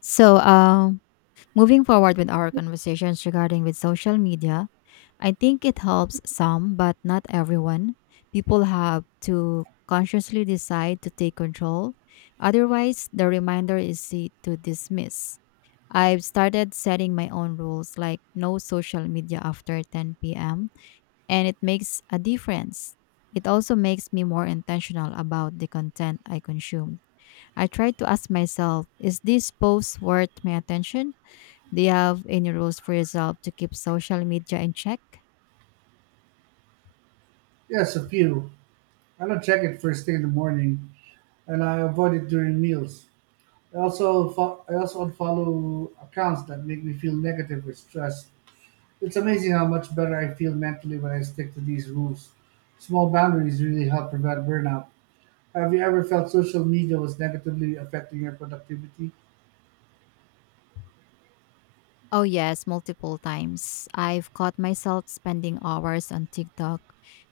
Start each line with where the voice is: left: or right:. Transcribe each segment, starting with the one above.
left: So, um, Moving forward with our conversations regarding with social media, I think it helps some, but not everyone. People have to consciously decide to take control. Otherwise, the reminder is to dismiss. I've started setting my own rules, like no social media after 10 p.m., and it makes a difference. It also makes me more intentional about the content I consume. I try to ask myself, is this post worth my attention? Do you have any rules for yourself to keep social media in check?
right: Yes, a few. I don't check it first thing in the morning, and I avoid it during meals. I also unfollow accounts that make me feel negative or stressed. It's amazing how much better I feel mentally when I stick to these rules. Small boundaries really help prevent burnout. Have you ever felt social media was negatively affecting your productivity?
left: Oh, yes, multiple times. I've caught myself spending hours on TikTok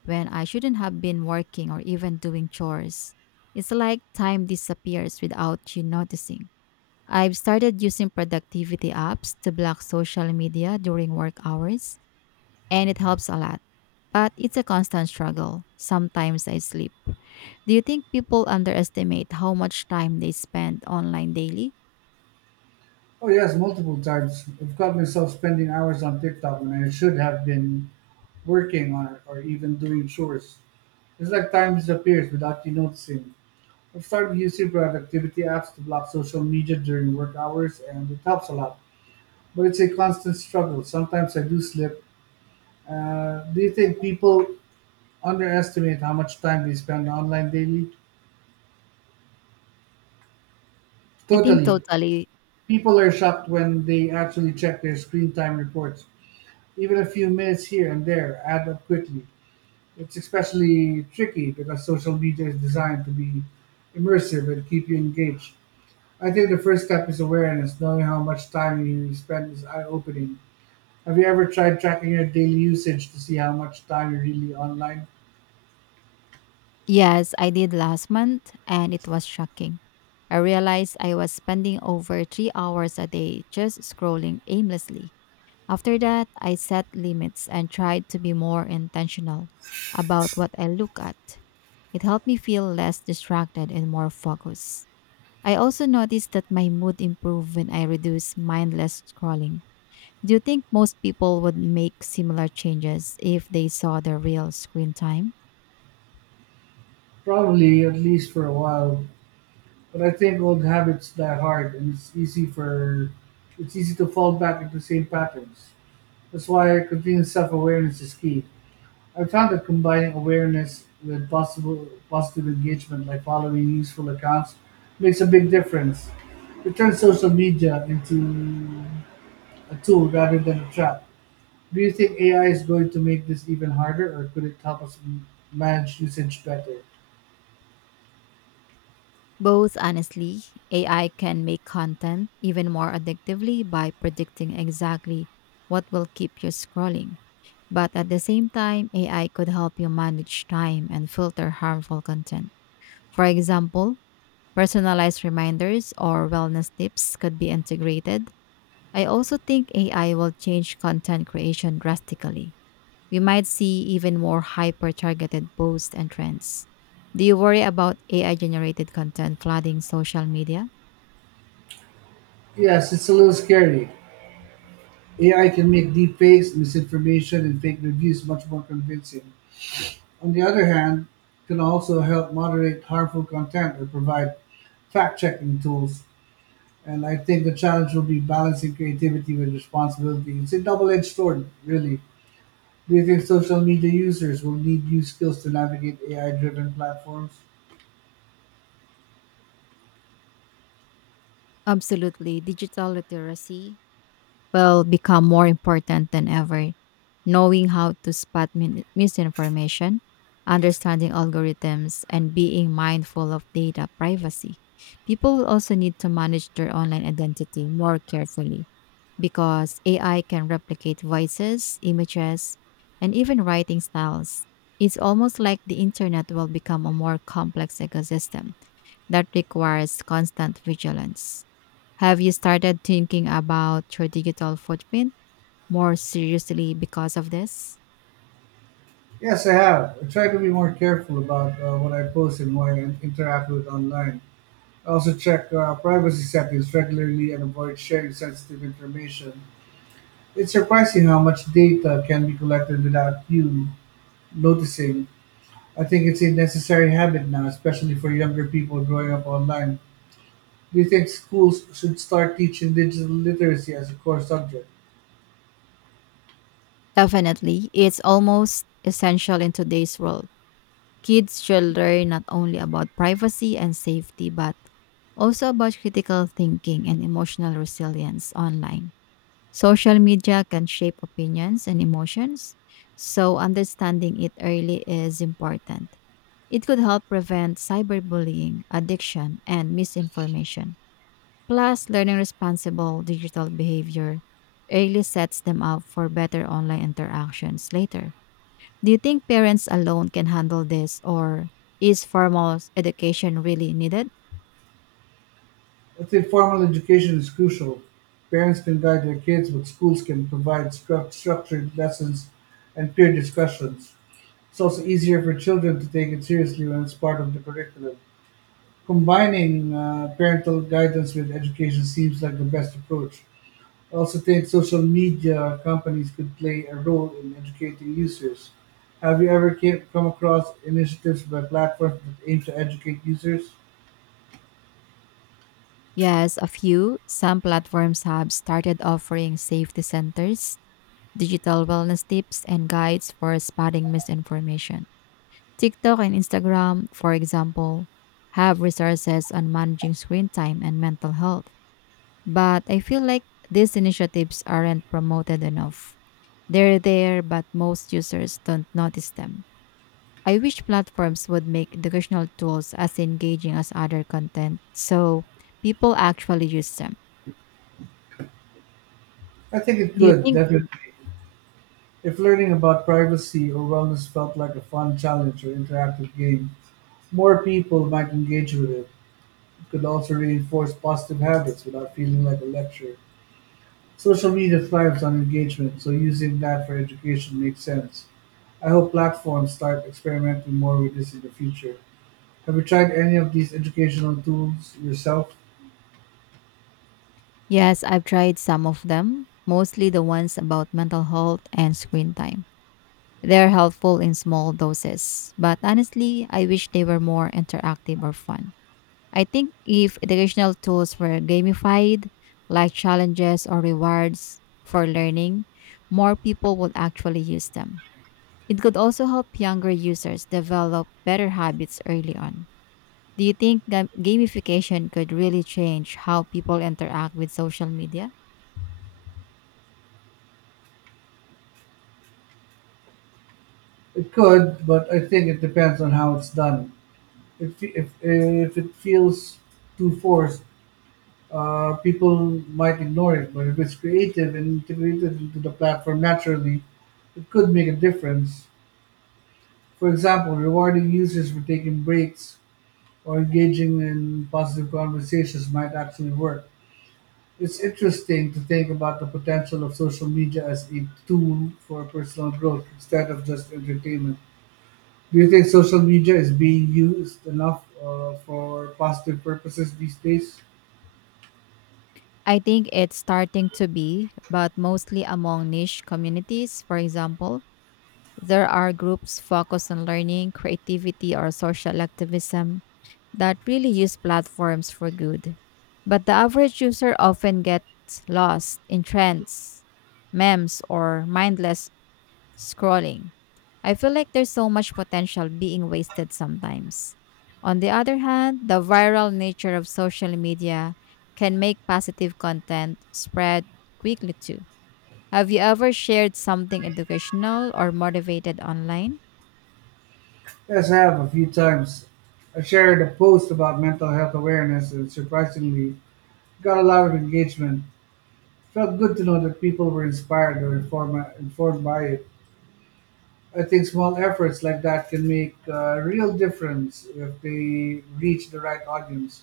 left: when I shouldn't have been working or even doing chores. It's like time disappears without you noticing. I've started using productivity apps to block social media during work hours, and it helps a lot. But it's a constant struggle. Sometimes I sleep. Do you think people underestimate how much time they spend online daily?
right: Oh yes, multiple times. I've caught myself spending hours on TikTok when I should have been working on it or even doing chores. It's like time disappears without you noticing. I've started using productivity apps to block social media during work hours, and it helps a lot. But it's a constant struggle. Sometimes I do slip. Do you think people underestimate how much time they spend online daily?
left: I think
right: Totally.
left: totally.
right: People are shocked when they actually check their screen time reports. Even a few minutes here and there add up quickly. It's especially tricky because social media is designed to be immersive and keep you engaged. I think the first step is awareness, knowing how much time you spend is eye opening. Have you ever tried tracking your daily usage to see how much time you're really online?
left: Yes, I did last month and it was shocking. I realized I was spending over 3 hours a day just scrolling aimlessly. After that, I set limits and tried to be more intentional about what I look at. It helped me feel less distracted and more focused. I also noticed that my mood improved when I reduced mindless scrolling. Do you think most people would make similar changes if they saw the real screen time?
right: Probably, at least for a while. But I think old habits die hard and it's easy to fall back into the same patterns. That's why continuous self awareness is key. I have found that combining awareness with possible positive engagement like following useful accounts makes a big difference. It turns social media into a tool rather than a trap. Do you think AI is going to make this even harder, or could it help us manage usage better?
left: Both, honestly, AI can make content even more addictively by predicting exactly what will keep you scrolling. But at the same time, AI could help you manage time and filter harmful content. For example, personalized reminders or wellness tips could be integrated. I also think AI will change content creation drastically. We might see even more hyper targeted posts and trends. Do you worry about AI generated content flooding social media?
right: Yes, it's a little scary. AI can make deepfakes, misinformation, and fake reviews much more convincing. On the other hand, it can also help moderate harmful content or provide fact checking tools. And I think the challenge will be balancing creativity with responsibility. It's a double edged sword, really. Do you think social media users will need new skills to navigate AI driven platforms?
left: Absolutely. Digital literacy will become more important than ever. Knowing how to spot misinformation, understanding algorithms, and being mindful of data privacy. People will also need to manage their online identity more carefully, because AI can replicate voices, images, and even writing styles. It's almost like the internet will become a more complex ecosystem that requires constant vigilance. Have you started thinking about your digital footprint more seriously because of this?
right: Yes, I have. I try to be more careful about what I post and who I interact with online. I also check privacy settings regularly and avoid sharing sensitive information. It's surprising how much data can be collected without you noticing. I think it's a necessary habit now, especially for younger people growing up online. Do you think schools should start teaching digital literacy as a core subject?
left: Definitely. It's almost essential in today's world. Kids should learn not only about privacy and safety, but also about critical thinking and emotional resilience online. Social media can shape opinions and emotions, so understanding it early is important. It could help prevent cyberbullying, addiction, and misinformation. Plus, learning responsible digital behavior early sets them up for better online interactions later. Do you think parents alone can handle this, or is formal education really needed?
right: I think formal education is crucial. Parents can guide their kids, but schools can provide structured lessons and peer discussions. It's also easier for children to take it seriously when it's part of the curriculum. Combining parental guidance with education seems like the best approach. I also think social media companies could play a role in educating users. Have you ever come across initiatives by platforms that aim to educate users?
left: Yes, a few. Some platforms have started offering safety centers, digital wellness tips, and guides for spotting misinformation. TikTok and Instagram, for example, have resources on managing screen time and mental health. But I feel like these initiatives aren't promoted enough. They're there, but most users don't notice them. I wish platforms would make educational tools as engaging as other content so people actually use them.
right: I think it
left: Do you
right: could,
left: think?
right: definitely. If learning about privacy or wellness felt like a fun challenge or interactive game, more people might engage with it. It could also reinforce positive habits without feeling like a lecture. Social media thrives on engagement, so using that for education makes sense. I hope platforms start experimenting more with this in the future. Have you tried any of these educational tools yourself?
left: Yes, I've tried some of them, mostly the ones about mental health and screen time. They're helpful in small doses, but honestly, I wish they were more interactive or fun. I think if educational tools were gamified, like challenges or rewards for learning, more people would actually use them. It could also help younger users develop better habits early on. Do you think gamification could really change how people interact with social media?
right: It could, but I think it depends on how it's done. If it feels too forced, people might ignore it, but if it's creative and integrated into the platform naturally, it could make a difference. For example, rewarding users for taking breaks or engaging in positive conversations might actually work. It's interesting to think about the potential of social media as a tool for personal growth instead of just entertainment. Do you think social media is being used enough for positive purposes these days?
left: I think it's starting to be, but mostly among niche communities. For example, there are groups focused on learning, creativity, or social activism that really use platforms for good. But the average user often gets lost in trends, memes, or mindless scrolling. I feel like there's so much potential being wasted sometimes. On the other hand, the viral nature of social media can make positive content spread quickly too. Have you ever shared something educational or motivated online?
right: Yes, I have a few times. I shared a post about mental health awareness and surprisingly got a lot of engagement. Felt good to know that people were inspired or informed by it. I think small efforts like that can make a real difference if they reach the right audience.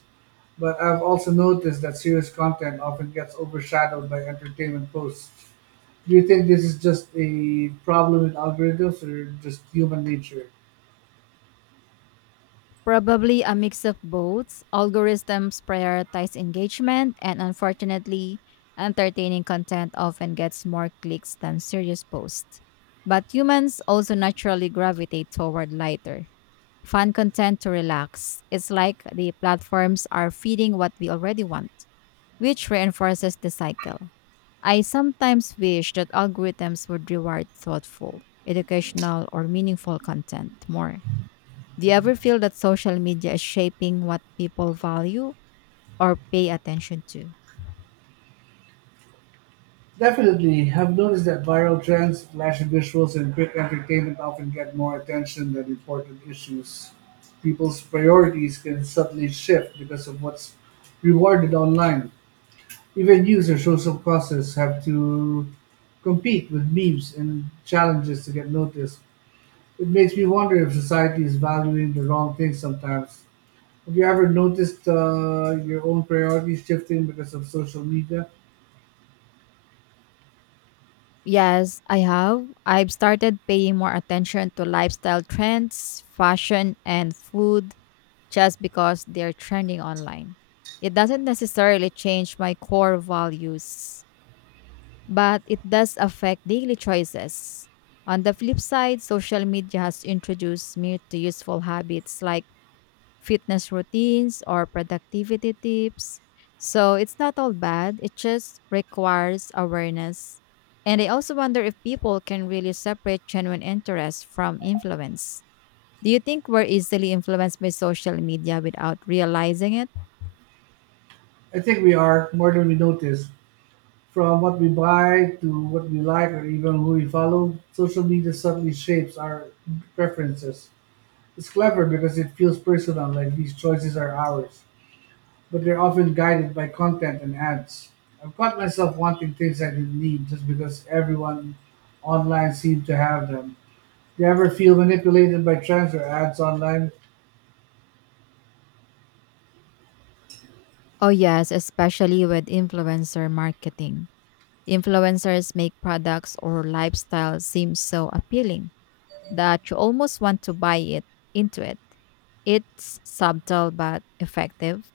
right: But I've also noticed that serious content often gets overshadowed by entertainment posts. Do you think this is just a problem with algorithms or just human nature?
left: Probably a mix of both. Algorithms prioritize engagement, and unfortunately, entertaining content often gets more clicks than serious posts. But humans also naturally gravitate toward lighter, fun content to relax. It's like the platforms are feeding what we already want, which reinforces the cycle. I sometimes wish that algorithms would reward thoughtful, educational, or meaningful content more. Do you ever feel that social media is shaping what people value or pay attention to?
right: Definitely. I've noticed that viral trends, flashy visuals, and quick entertainment often get more attention than important issues. People's priorities can subtly shift because of what's rewarded online. Even news or social causes have to compete with memes and challenges to get noticed. It makes me wonder if society is valuing the wrong things sometimes. Have you ever noticed your own priorities shifting because of social media?
left: Yes, I have. I've started paying more attention to lifestyle trends, fashion, and food just because they're trending online. It doesn't necessarily change my core values, but it does affect daily choices. On the flip side, social media has introduced me to useful habits like fitness routines or productivity tips. So it's not all bad, it just requires awareness. And I also wonder if people can really separate genuine interest from influence. Do you think we're easily influenced by social media without realizing it?
right: I think we are, more than we notice. From what we buy to what we like or even who we follow, social media subtly shapes our preferences. It's clever because it feels personal, like these choices are ours, but they're often guided by content and ads. I've caught myself wanting things I didn't need just because everyone online seemed to have them. Do you ever feel manipulated by trends or ads online?
left: Oh, yes, especially with influencer marketing. Influencers make products or lifestyle seem so appealing that you almost want to buy it into it. It's subtle but effective.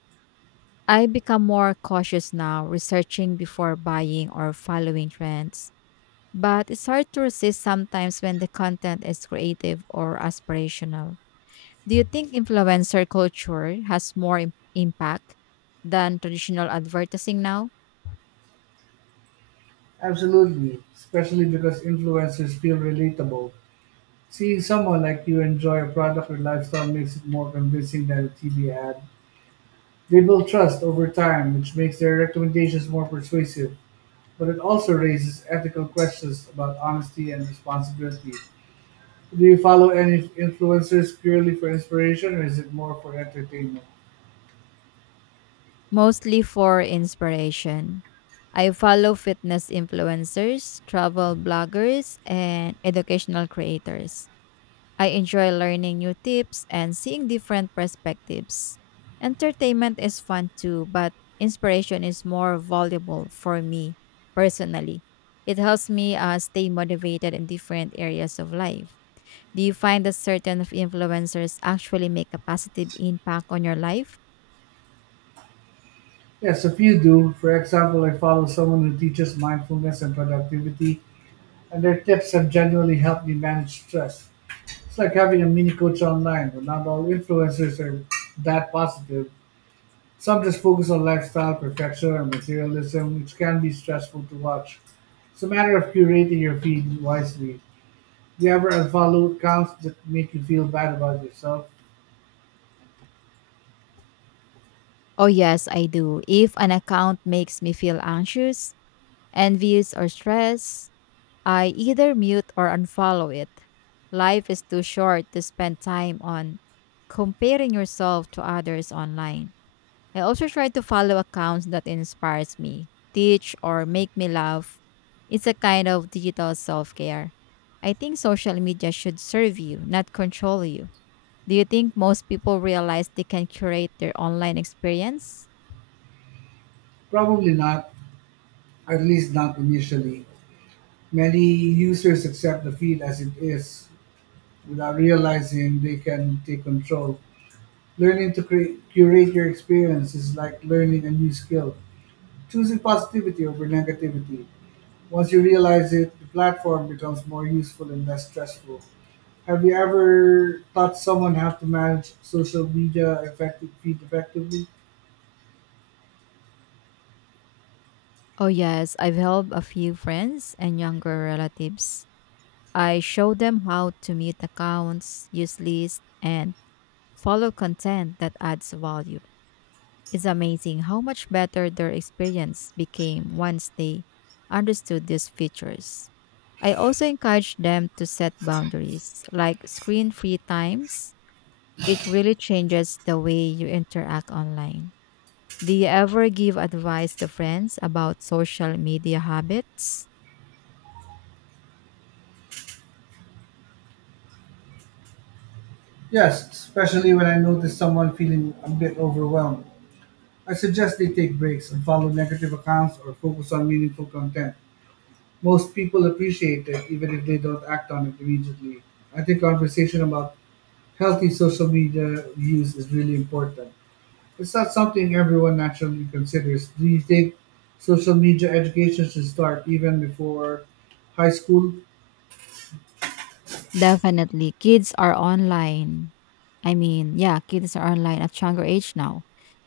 left: I become more cautious now, researching before buying or following trends. But it's hard to resist sometimes when the content is creative or aspirational. Do you think influencer culture has more impact than traditional advertising now?
right: Absolutely, especially because influencers feel relatable. Seeing someone like you enjoy a product or lifestyle makes it more convincing than a TV ad. They build trust over time, which makes their recommendations more persuasive, but it also raises ethical questions about honesty and responsibility. Do you follow any influencers purely for inspiration or is it more for entertainment?
left: Mostly for inspiration. I follow fitness influencers, travel bloggers, and educational creators. I enjoy learning new tips and seeing different perspectives. Entertainment is fun too, but inspiration is more valuable for me personally. It helps me stay motivated in different areas of life. Do you find that certain of influencers actually make a positive impact on your life?
right: Yes, a few do. For example, I follow someone who teaches mindfulness and productivity, and their tips have genuinely helped me manage stress. It's like having a mini coach online, but not all influencers are that positive. Some just focus on lifestyle, perfection, and materialism, which can be stressful to watch. It's a matter of curating your feed wisely. Do you ever unfollow accounts that make you feel bad about yourself?
left: Oh, yes, I do. If an account makes me feel anxious, envious, or stressed, I either mute or unfollow it. Life is too short to spend time on comparing yourself to others online. I also try to follow accounts that inspires me, teach, or make me laugh. It's a kind of digital self-care. I think social media should serve you, not control you. Do you think most people realize they can curate their online experience?
right: Probably not, at least not initially. Many users accept the feed as it is without realizing they can take control. Learning to curate your experience is like learning a new skill. Choosing positivity over negativity. Once you realize it, the platform becomes more useful and less stressful. Have you ever taught someone how to manage social media effectively?
left: Oh, yes, I've helped a few friends and younger relatives. I show them how to mute accounts, use lists, and follow content that adds value. It's amazing how much better their experience became once they understood these features. I also encourage them to set boundaries, like screen free times. It really changes the way you interact online. Do you ever give advice to friends about social media habits?
right: Yes, especially when I notice someone feeling a bit overwhelmed. I suggest they take breaks and follow negative accounts or focus on meaningful content. Most people appreciate it even if they don't act on it immediately. I think conversation about healthy social media use is really important. It's not something everyone naturally considers. Do you think social media education should start even before high school?
left: Definitely. Kids are online. I mean, yeah, kids are online at younger age now.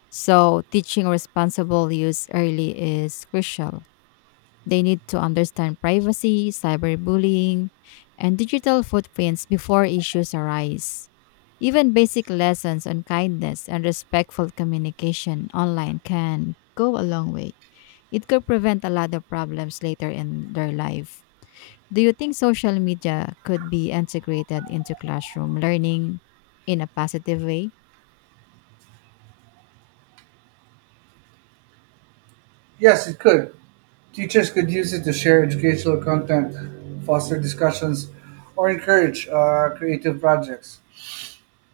left: So teaching responsible use early is crucial. They need to understand privacy, cyberbullying, and digital footprints before issues arise. Even basic lessons on kindness and respectful communication online can go a long way. It could prevent a lot of problems later in their life. Do you think social media could be integrated into classroom learning in a positive way?
right: Yes, it could. Teachers could use it to share educational content, foster discussions, or encourage creative projects.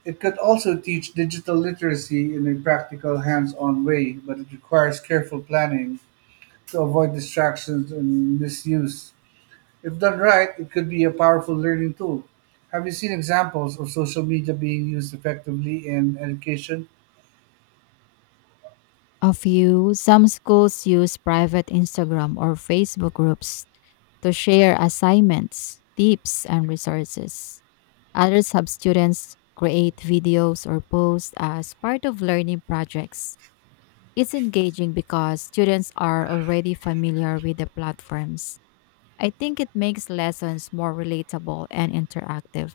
right: It could also teach digital literacy in a practical, hands on way, but it requires careful planning to avoid distractions and misuse. If done right, it could be a powerful learning tool. Have you seen examples of social media being used effectively in education?
left: A few, some schools use private Instagram or Facebook groups to share assignments, tips, and resources. Others have students create videos or posts as part of learning projects. It's engaging because students are already familiar with the platforms. I think it makes lessons more relatable and interactive.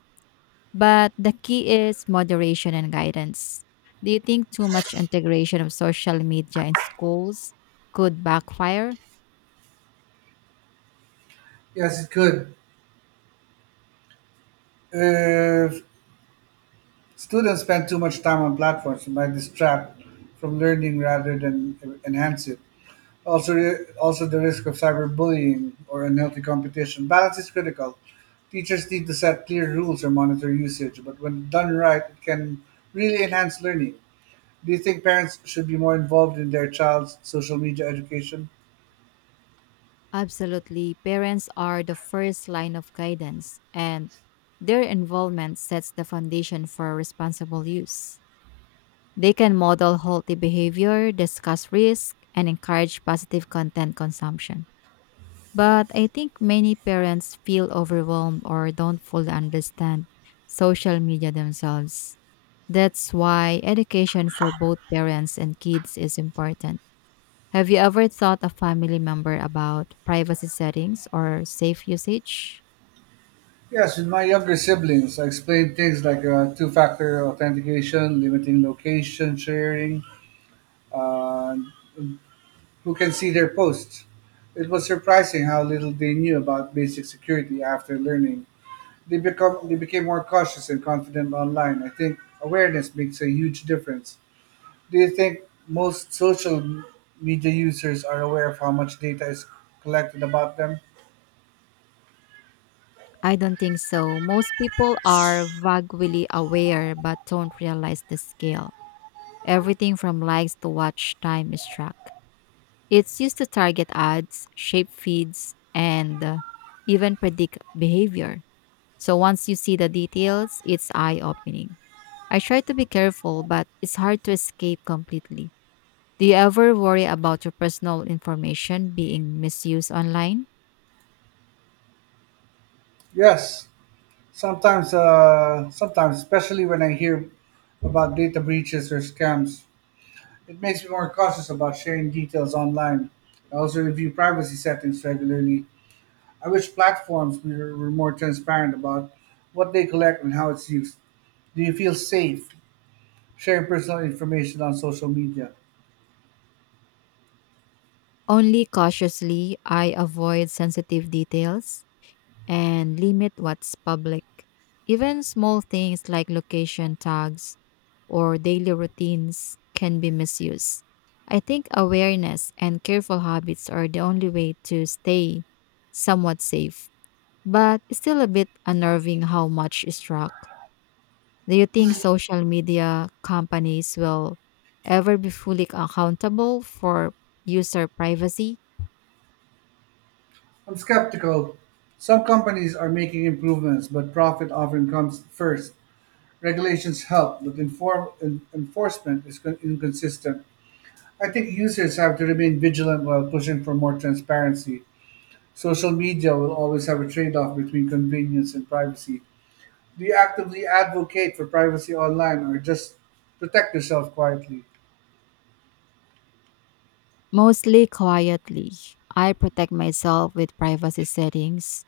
left: But the key is moderation and guidance. Do you think too much integration of social media in schools could backfire?
right: Yes, it could. If students spend too much time on platforms, it might distract from learning rather than enhance it. Also the risk of cyberbullying or unhealthy competition. Balance is critical. Teachers need to set clear rules or monitor usage, but when done right, it can really enhance learning. Do you think parents should be more involved in their child's social media education?
left: Absolutely. Parents are the first line of guidance, and their involvement sets the foundation for responsible use. They can model healthy behavior, discuss risk, and encourage positive content consumption. But I think many parents feel overwhelmed or don't fully understand social media themselves. That's why education for both parents and kids is important. Have you ever thought a family member about privacy settings or safe usage?
right: Yes, with my younger siblings, I explained things like two factor authentication, limiting location sharing, uh, who can see their posts. It was surprising how little they knew about basic security after learning. They became more cautious and confident online. I think awareness makes a huge difference. Do you think most social media users are aware of how much data is collected about them?
left: I don't think so. Most people are vaguely aware but don't realize the scale. Everything from likes to watch time is tracked. It's used to target ads, shape feeds, and even predict behavior. So once you see the details, it's eye opening. I try to be careful, but it's hard to escape completely. Do you ever worry about your personal information being misused online?
right: Yes. Sometimes, especially when I hear about data breaches or scams, it makes me more cautious about sharing details online. I also review privacy settings regularly. I wish platforms were more transparent about what they collect and how it's used. Do you feel safe sharing personal information on social media?
left: Only cautiously, I avoid sensitive details and limit what's public. Even small things like location tags or daily routines can be misused. I think awareness and careful habits are the only way to stay somewhat safe, but it's still a bit unnerving how much is tracked. Do you think social media companies will ever be fully accountable for user privacy?
right: I'm skeptical. Some companies are making improvements, but profit often comes first. Regulations help, but enforcement is inconsistent. I think users have to remain vigilant while pushing for more transparency. Social media will always have a trade off between convenience and privacy. Do you actively advocate for privacy online or just protect yourself quietly?
left: Mostly quietly. I protect myself with privacy settings,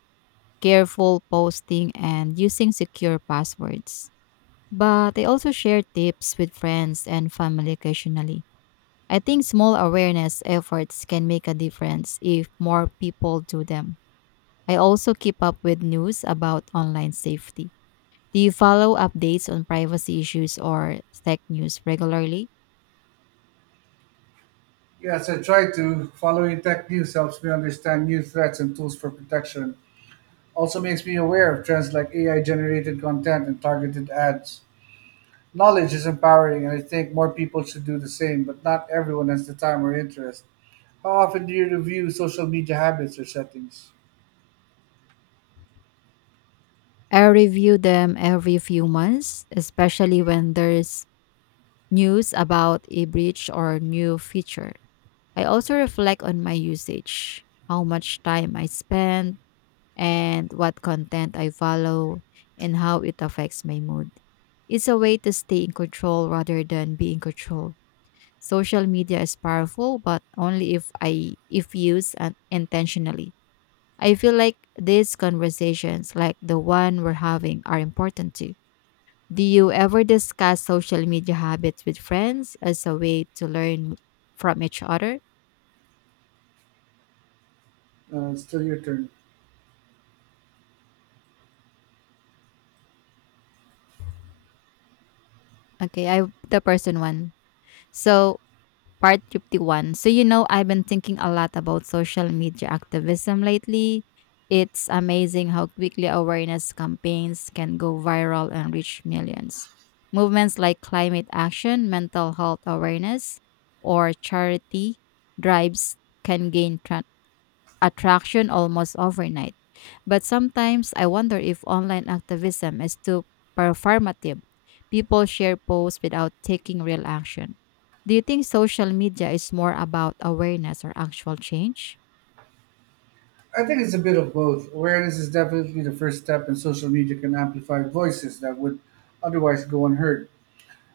left: careful posting, and using secure passwords. But I also share tips with friends and family occasionally. I think small awareness efforts can make a difference if more people do them. I also keep up with news about online safety. Do you follow updates on privacy issues or tech news regularly?
right: Yes, I try to. Following tech news helps me understand new threats and tools for protection. Also makes me aware of trends like AI generated content and targeted ads. Knowledge is empowering, and I think more people should do the same, but not everyone has the time or interest. How often do you review social media habits or settings?
left: I review them every few months, especially when there's news about a breach or new feature. I also reflect on my usage, how much time I spend, and what content I follow, and how it affects my mood. It's a way to stay in control rather than be in control. Social media is powerful, but only if used intentionally. I feel like these conversations, like the one we're having, are important too. Do you ever discuss social media habits with friends as a way to learn from each other?
right: It's still your turn.
left: Okay, I the person one. So part 51. So I've been thinking a lot about social media activism lately. It's amazing how quickly awareness campaigns can go viral and reach millions. Movements like climate action, mental health awareness, or charity drives can gain attraction almost overnight. But sometimes I wonder if online activism is too performative. People share posts without taking real action. Do you think social media is more about awareness or actual change?
right: I think it's a bit of both. Awareness is definitely the first step, and social media can amplify voices that would otherwise go unheard.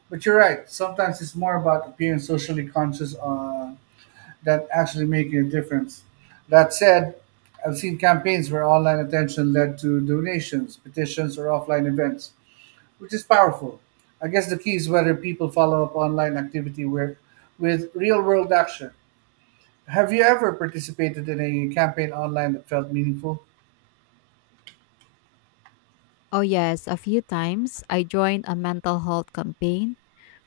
right: But you're right. Sometimes it's more about appearing socially conscious than actually making a difference. That said, I've seen campaigns where online attention led to donations, petitions, or offline events, which is powerful. I guess the key is whether people follow up online activity with real world action. Have you ever participated in a campaign online that felt meaningful?
left: Oh, yes, a few times I joined a mental health campaign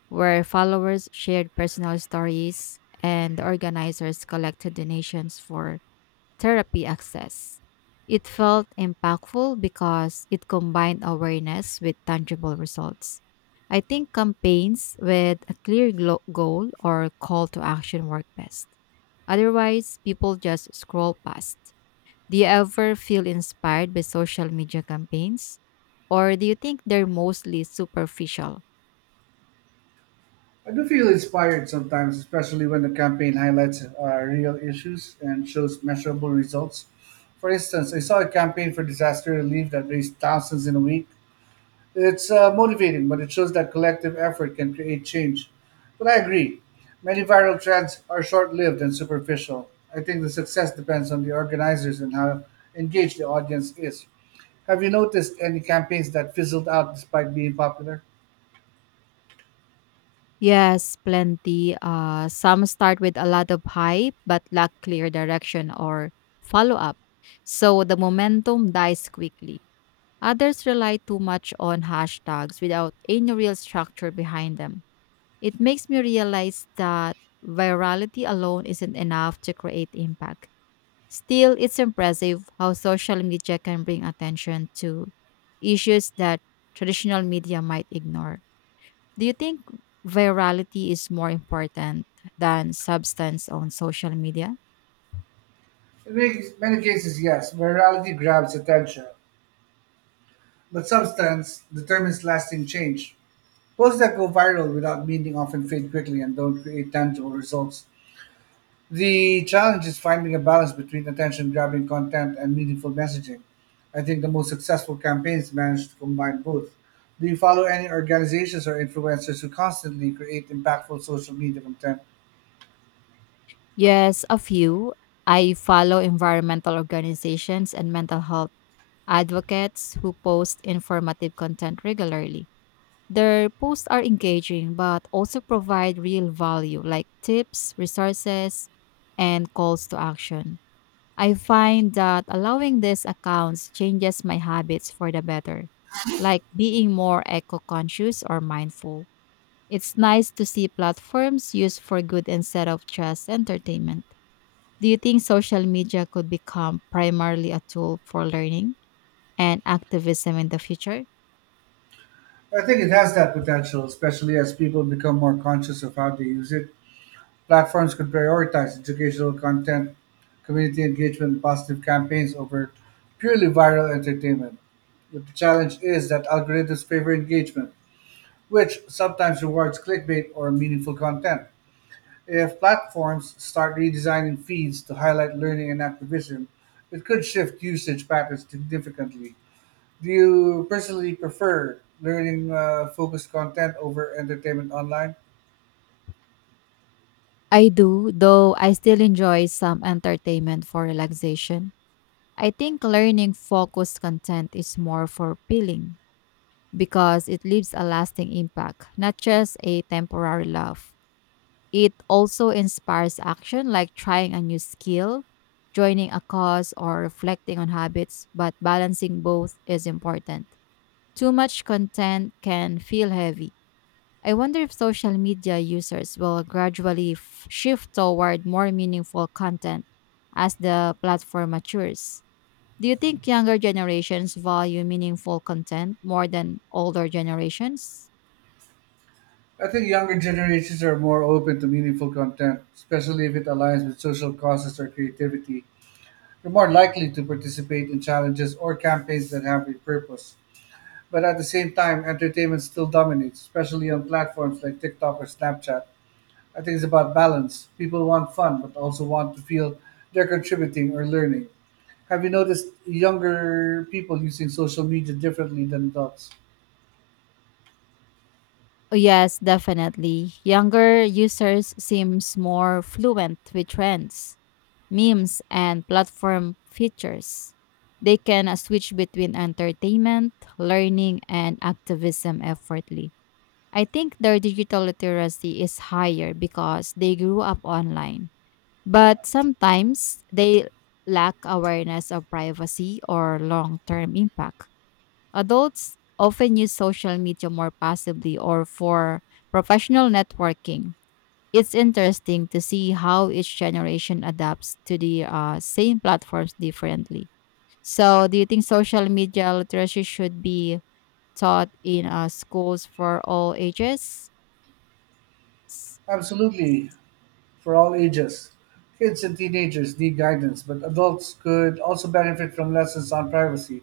left: where followers shared personal stories and the organizers collected donations for therapy access. It felt impactful because it combined awareness with tangible results. I think campaigns with a clear goal or call to action work best. Otherwise, people just scroll past. Do you ever feel inspired by social media campaigns? Or do you think they're mostly superficial?
right: I do feel inspired sometimes, especially when the campaign highlights real issues and shows measurable results. For instance, I saw a campaign for disaster relief that raised thousands in a week. It's motivating, but it shows that collective effort can create change. But I agree, many viral trends are short lived and superficial. I think the success depends on the organizers and how engaged the audience is. Have you noticed any campaigns that fizzled out despite being popular?
left: Yes, plenty. Some start with a lot of hype but lack clear direction or follow up. So the momentum dies quickly. Others rely too much on hashtags without any real structure behind them. It makes me realize that virality alone isn't enough to create impact. Still, it's impressive how social media can bring attention to issues that traditional media might ignore. Do you think virality is more important than substance on social media?
right: In many cases, yes, virality grabs attention, but substance determines lasting change. Posts that go viral without meaning often fade quickly and don't create tangible results. The challenge is finding a balance between attention grabbing content and meaningful messaging. I think the most successful campaigns manage to combine both. Do you follow any organizations or influencers who constantly create impactful social media content?
left: Yes, a few. I follow environmental organizations and mental health advocates who post informative content regularly. Their posts are engaging but also provide real value like tips, resources, and calls to action. I find that allowing these accounts changes my habits for the better, like being more eco conscious or mindful. It's nice to see platforms used for good instead of just entertainment. Do you think social media could become primarily a tool for learning and activism in the future?
right: I think it has that potential, especially as people become more conscious of how they use it. Platforms could prioritize educational content, community engagement, and positive campaigns over purely viral entertainment. But the challenge is that algorithms favor engagement, which sometimes rewards clickbait or meaningful content. If platforms start redesigning feeds to highlight learning and activism, it could shift usage patterns significantly. Do you personally prefer learning focused content over entertainment online?
left: I do, though I still enjoy some entertainment for relaxation. I think learning focused content is more for peeling because it leaves a lasting impact, not just a temporary love. It also inspires action like trying a new skill, joining a cause, or reflecting on habits, but balancing both is important. Too much content can feel heavy. I wonder if social media users will gradually shift toward more meaningful content as the platform matures. Do you think younger generations value meaningful content more than older generations?
right: I think younger generations are more open to meaningful content, especially if it aligns with social causes or creativity. They're more likely to participate in challenges or campaigns that have a purpose. But at the same time, entertainment still dominates, especially on platforms like TikTok or Snapchat. I think it's about balance. People want fun, but also want to feel they're contributing or learning. Have you noticed younger people using social media differently than adults?
left: Yes, definitely. Younger users seems more fluent with trends, memes, and platform features. They can switch between entertainment, learning, and activism effortlessly. I think their digital literacy is higher because they grew up online. But sometimes they lack awareness of privacy or long-term impact. Adults often use social media more passively or for professional networking. It's interesting to see how each generation adapts to the same platforms differently. So, do you think social media literacy should be taught in schools for all ages?
right: Absolutely, for all ages. Kids and teenagers need guidance, but adults could also benefit from lessons on privacy,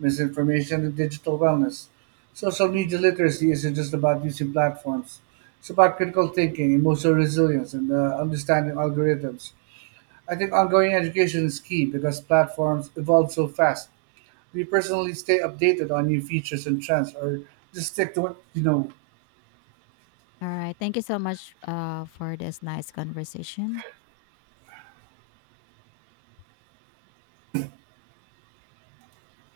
right: misinformation, and digital wellness. Social media
left: Mm.
right: literacy isn't just about using platforms, it's about critical thinking, emotional resilience, and understanding algorithms. I think ongoing education is key because platforms evolve so fast. Do you personally stay updated on new features and trends, or just stick to what you know?
left: All right. Thank you so much for this nice conversation.